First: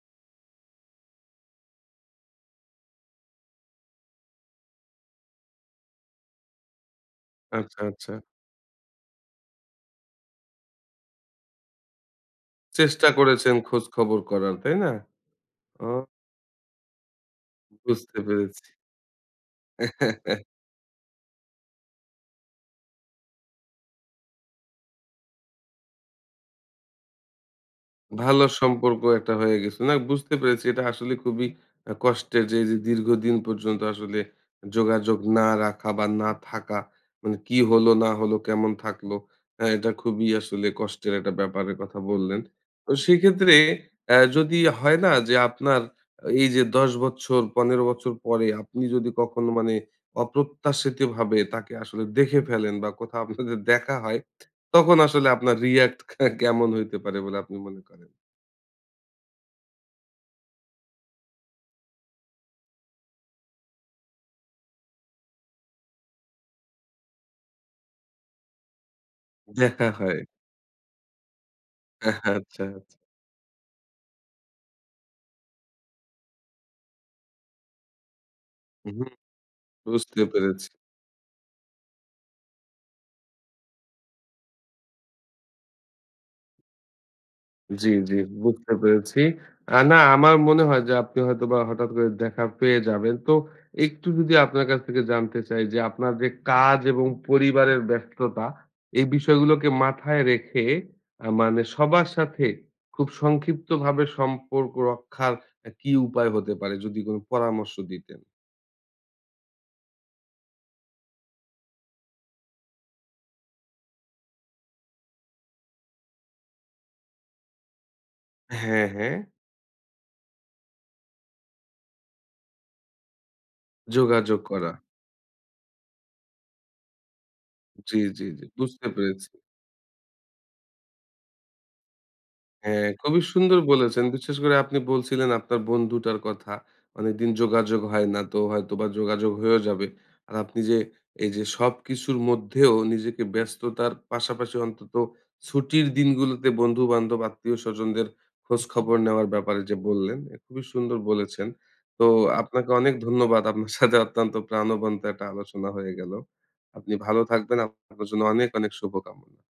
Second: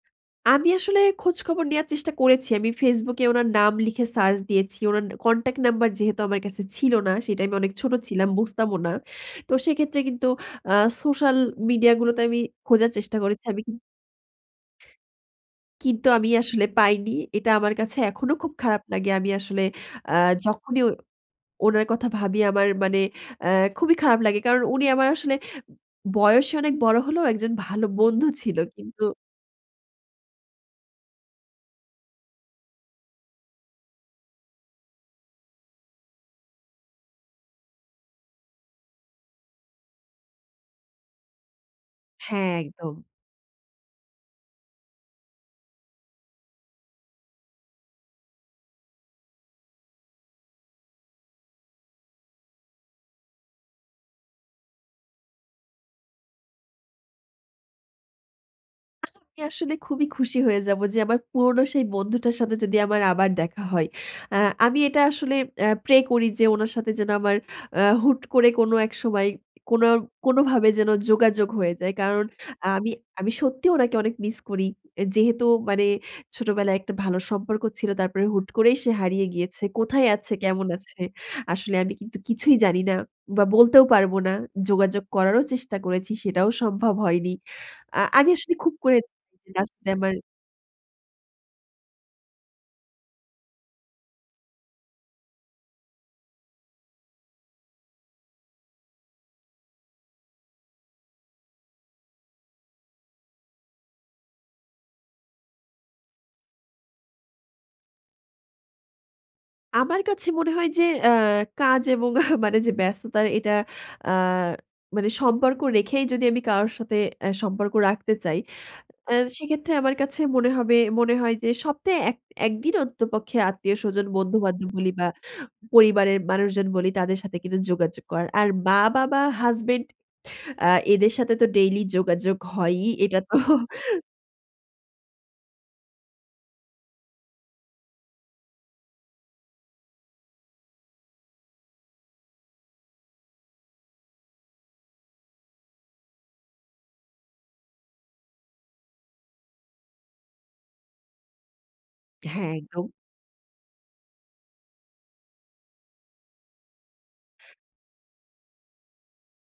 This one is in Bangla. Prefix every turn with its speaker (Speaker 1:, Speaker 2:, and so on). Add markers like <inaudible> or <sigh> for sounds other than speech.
Speaker 1: আমি আসলে খোঁজ-খবর নেওয়ার চেষ্টা করেছি। আমি Facebook এ উনার নাম লিখে সার্চ দিয়েছি। উনার কনট্যাক্ট নাম্বার যেহেতু আমার কাছে ছিল না। সে টাইমে আমি অনেক
Speaker 2: আচ্ছা,
Speaker 1: ছোট
Speaker 2: আচ্ছা।
Speaker 1: ছিলাম বুঝতামও না। তো সেক্ষেত্রে কিন্তু আ সোশ্যাল মিডিয়া গুলোতে আমি খোঁজার
Speaker 2: চেষ্টা
Speaker 1: চেষ্টা করেছি।
Speaker 2: করেছেন
Speaker 1: আমি কিন্তু
Speaker 2: খোঁজ খবর করার। তাই না? উম।
Speaker 1: কিন্তু আমি আসলে পাইনি। এটা আমার কাছে
Speaker 2: বুঝতে
Speaker 1: এখনো খুব
Speaker 2: পেরেছি।
Speaker 1: খারাপ লাগে। আমি আসলে আ
Speaker 2: <laughs>
Speaker 1: যখনই উনার কথা ভাবি আমার মানে আ খুবই খারাপ লাগে। কারণ উনি আমার আসলে বয়সে অনেক বড় হলেও একজন ভালো বন্ধু
Speaker 2: ভালো
Speaker 1: ছিল।
Speaker 2: সম্পর্ক
Speaker 1: কিন্তু
Speaker 2: একটা হয়ে গেছে। না বুঝতে পেরেছি এটা আসলে খুবই আ কষ্টের যে এই যে দীর্ঘদিন পর্যন্ত আসলে যোগাযোগ না রাখা বা না থাকা মানে কি হলো না হলো কেমন থাকলো। হ্যাঁ, এটা খুবই আসলে কষ্টের একটা ব্যাপারের কথা বললেন।
Speaker 1: হ্যাঁ,
Speaker 2: তো
Speaker 1: একদম।
Speaker 2: সেক্ষেত্রে অ্যাঁ যদি হয় না যে আপনার এই যে ১০ বছর ১৫ বছর পরে, আপনি যদি কখনো মানে অপ্রত্যাশিতভাবে তাকে আসলে দেখে ফেলেন বা কোথাও আপনাদের দেখা হয়, তখন আসলে আপনার রিঅ্যাক্ট কেমন হইতে পারে বলে আপনি মনে করেন?
Speaker 1: আমি আসলে খুবই খুশি হয়ে যাবো, যে আমার পুরনো সেই বন্ধুটার সাথে যদি আমার আবার দেখা হয়। অ্যাঁ আমি এটা আসলে অ্যাঁ প্রে করি যে, ওনার সাথে যেন আমার অ্যাঁ হুট করে কোন এক সময়
Speaker 2: দেখা
Speaker 1: কোনো,
Speaker 2: হয়।
Speaker 1: কোনোভাবে যেন যোগাযোগ হয়ে যায়। কারণ
Speaker 2: আচ্ছা, আচ্ছা।
Speaker 1: আমি, আমি সত্যিই ওনাকে অনেক মিস করি। অ্যা যেহেতু মানে ছোটবেলায় একটা ভালো সম্পর্ক ছিল, তারপরে হুট করেই সে
Speaker 2: হুম, হুম
Speaker 1: হারিয়ে গিয়েছে। কোথায়
Speaker 2: বুঝতে
Speaker 1: আছে, কেমন
Speaker 2: পেরেছি।
Speaker 1: আছে, আসলে আমি কিন্তু কিছুই জানি না বা বলতেও পারব না। যোগাযোগ করারও চেষ্টা করেছি, সেটাও সম্ভব হয়নি।
Speaker 2: জ্বী,
Speaker 1: আ
Speaker 2: জ্বী,
Speaker 1: আমি আসলে
Speaker 2: বুঝতে
Speaker 1: খুব করেছি
Speaker 2: পেরেছি।
Speaker 1: লাস্ট
Speaker 2: আ
Speaker 1: যে
Speaker 2: না
Speaker 1: আমার
Speaker 2: আমার মনে হয় যে আপনি হয়তোবা হঠাৎ করে দেখা পেয়ে যাবেন। তো একটু যদি আপনার কাছ থেকে জানতে চাই, যে আপনার যে কাজ এবং পরিবারের ব্যস্ততা এই বিষয়গুলোকে মাথায় রেখে আ মানে সবার সাথে খুব সংক্ষিপ্তভাবে সম্পর্ক রক্ষার অ্যা কী উপায় হতে পারে? যদি কোন পরামর্শ দিতেন।
Speaker 1: আমার কাছে মনে হয় যে, আ কাজ এবং মানে যে ব্যস্ততার এটা আ মানে সম্পর্ক রেখেই যদি আমি কারো সাথে আ সম্পর্ক রাখতে চাই।
Speaker 2: হ্যাঁ, হ্যাঁ।
Speaker 1: অ্যাঁ সেক্ষেত্রে আমার কাছে মনে হবে, মনে হয় যে, সপ্তাহে ১ দিন অন্ততপক্ষে আত্মীয়স্বজন
Speaker 2: যোগাযোগ
Speaker 1: বন্ধুবান্ধব
Speaker 2: করা।
Speaker 1: বলি বা পরিবারের মানুষজন বলি তাদের সাথে কিন্তু
Speaker 2: জ্বী,
Speaker 1: যোগাযোগ
Speaker 2: জ্বী,
Speaker 1: করার।
Speaker 2: জ্বী,
Speaker 1: আর
Speaker 2: বুঝতে
Speaker 1: মা-বাবা,
Speaker 2: পেরেছি।
Speaker 1: হাসব্যান্ড আ এদের সাথে তো ডেইলি যোগাযোগ
Speaker 2: হ্যাঁ,
Speaker 1: হয়ই। এটা
Speaker 2: খুবই
Speaker 1: তো
Speaker 2: সুন্দর বলেছেন। বিশেষ করে আপনি বলছিলেন আপনার বন্ধুটার কথা। অনেকদিন যোগাযোগ হয় না তো হয়তোবা যোগাযোগ হয়েও যাবে। আর আপনি যে এই যে, সবকিছুর মধ্যেও নিজেকে ব্যস্ততার পাশাপাশি অন্তত ছুটির দিনগুলোতে বন্ধু-বান্ধব আত্মীয় স্বজনদের খোঁজ খবর নেওয়ার ব্যাপারে যে বললেন, খুবই সুন্দর বলেছেন। তো
Speaker 1: হ্যাঁ,
Speaker 2: আপনাকে
Speaker 1: একদম।
Speaker 2: অনেক ধন্যবাদ। আপনার সাথে অত্যন্ত প্রাণবন্ত একটা আলোচনা হয়ে গেল। আপনি ভালো থাকবেন, আপনার জন্য অনেক অনেক শুভকামনা।